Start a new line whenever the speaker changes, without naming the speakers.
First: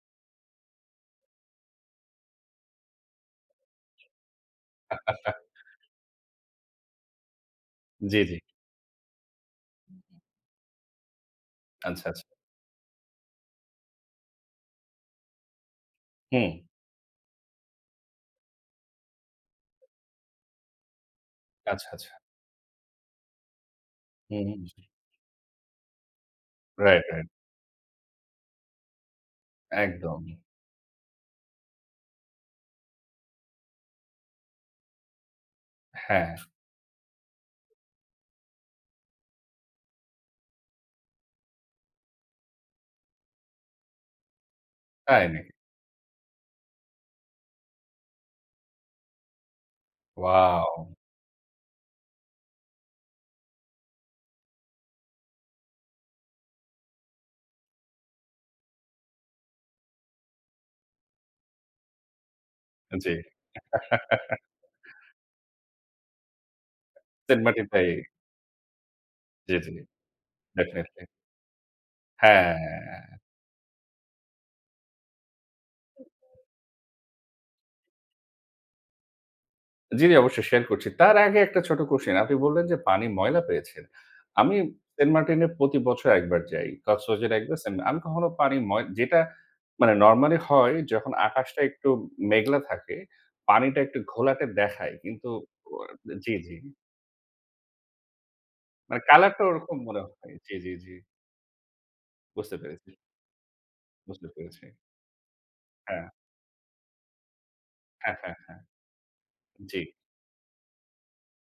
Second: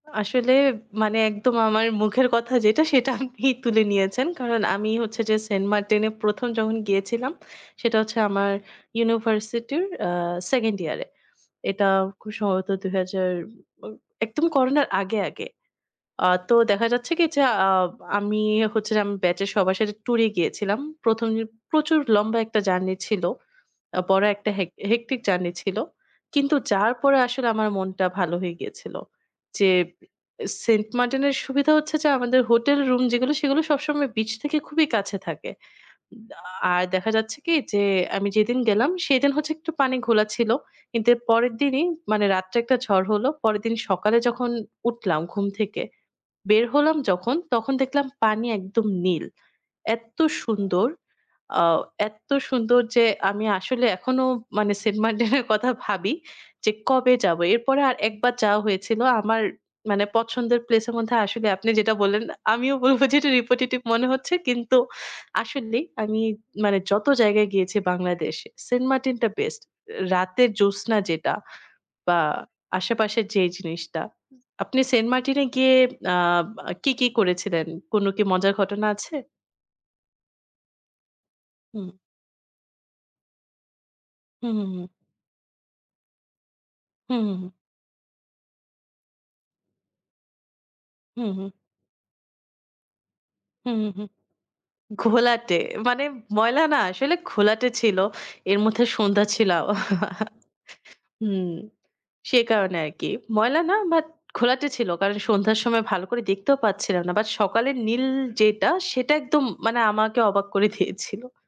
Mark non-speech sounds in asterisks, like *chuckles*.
আসলে, মানে একদম আমার মুখের কথা যেটা, সেটা আপনি তুলে নিয়েছেন। কারণ, আমি হচ্ছে যে
*chuckles*
সেন্ট মার্টিনে ১ম যখন গিয়েছিলাম, সেটা হচ্ছে
জ্বী, জ্বী।
আমার ইউনিভার্সিটির আ 2nd ইয়ার এ। এটা
আচ্ছা, আচ্ছা।
খুব সম্ভবত ২ হাজার, ও একদম করোনার আগে, আগে। আ তো
হুম।
দেখা যাচ্ছে কি? যে আ আমি হচ্ছে যে, আমি ব্যাচের সবার সাথে ট্যুরে গিয়েছিলাম। ১ম যে
আচ্ছা,
প্রচুর
আচ্ছা।
লম্বা একটা জার্নি ছিল। আ বড়
হু,
একটা হেক
হুম।
হেক্টিক জার্নি ছিল। কিন্তু যাওয়ার
রাইট,
পরে
রাইট।
আসলে আমার মনটা ভালো হয়ে গিয়েছিল। যে,
একদম।
সেন্ট মার্টিনের সুবিধা হচ্ছে যে, আমাদের হোটেল রুম যেগুলো, সেগুলো সবসময় বিচ থেকে খুবই কাছে থাকে। উ
হ্যাঁ।
আ আর দেখা যাচ্ছে কি? যে, আমি যেদিন গেলাম, সেদিন হচ্ছে একটু পানি ঘোলা ছিল। কিন্তু এর পরের দিনই, মানে রাত্রে একটা ঝড় হলো। পরের দিন সকালে যখন উঠলাম
তাই
ঘুম
নাকি?
থেকে, বের হলাম যখন, তখন দেখলাম পানি একদম নীল। এত্তো সুন্দর,
ওয়াও!
আ এত্তো সুন্দর যে, আমি আসলে এখনও মানে সেন্ট মার্টিনের কথা ভাবি যে, "কবে যাব?" এরপরে আর ১ বার যাওয়া হয়েছিল। আমার, মানে পছন্দের প্লেস এর মধ্যে আসলে আপনি যেটা বললেন, আমিও বলব,
জ্বী।
যেটা রিপিটেটিভ মনে হচ্ছে।
*chuckles*
কিন্তু আসলেই আমি, মানে যত
সেন্ট
জায়গায়
মার্টিন
গিয়েছি
টাই।
বাংলাদেশে, সেন্ট মার্টিনটা
জ্বী,
বেস্ট।
জ্বী।
রাতের জোছনা
ডেফিনিটলি।
যেটা বা
হ্যাঁ।
আশেপাশের যে জিনিসটা। আপনি সেন্ট মার্টিনে গিয়ে আ আ কি, কি, করেছিলেন? কোনো কি মজার ঘটনা আছে?
জ্বী, জ্বী। অবশ্যই, শেয়ার করছি। তার আগে একটা ছোট্ট
হুম।
কোশ্চেন। আপনি বললেন যে, পানি ময়লা পেয়েছেন।
হুম,
আমি
হুম, হুম।
সেন্ট মার্টিনে প্রতি বছর ১ বার যাই।
হুম, হুম,
কক্সবাজারে ১
হুম।
বার, সেন্ট মা আমি কখনো পানি ময় যেটা মানে নরম্যালি হয়, যখন
হুম, হুম।
আকাশটা একটু মেঘলা থাকে,
হুম,
পানিটা
হুম,
একটু
হুম।
ঘোলাটে দেখায়। কিন্তু
ঘোলাটে,
অ
মানে
জ্বী, জ্বী।
ময়লা না আসলে ঘোলাটে ছিল। এর মধ্যে
মানে,
সন্ধ্যা
কালারটা
ছিল।
ওরকম মনে হয়।
*chuckles*
জ্বী, জ্বী, জ্বী।
হুম, সে
বুঝতে
কারণে আর
পেরেছি।
কি। ময়লা না, বাট
বুঝতে পেরেছি।
ঘোলাটে ছিল। কারণ সন্ধ্যার সময় ভালো
হ্যাঁ।
করে দেখতেও পাচ্ছিলাম না। বাট সকালের নীল
হ্যাঁ, হ্যাঁ, হ্যাঁ।
যেটা, সেটা একদম মানে
জ্বী।
আমাকে অবাক করে দিয়েছিল।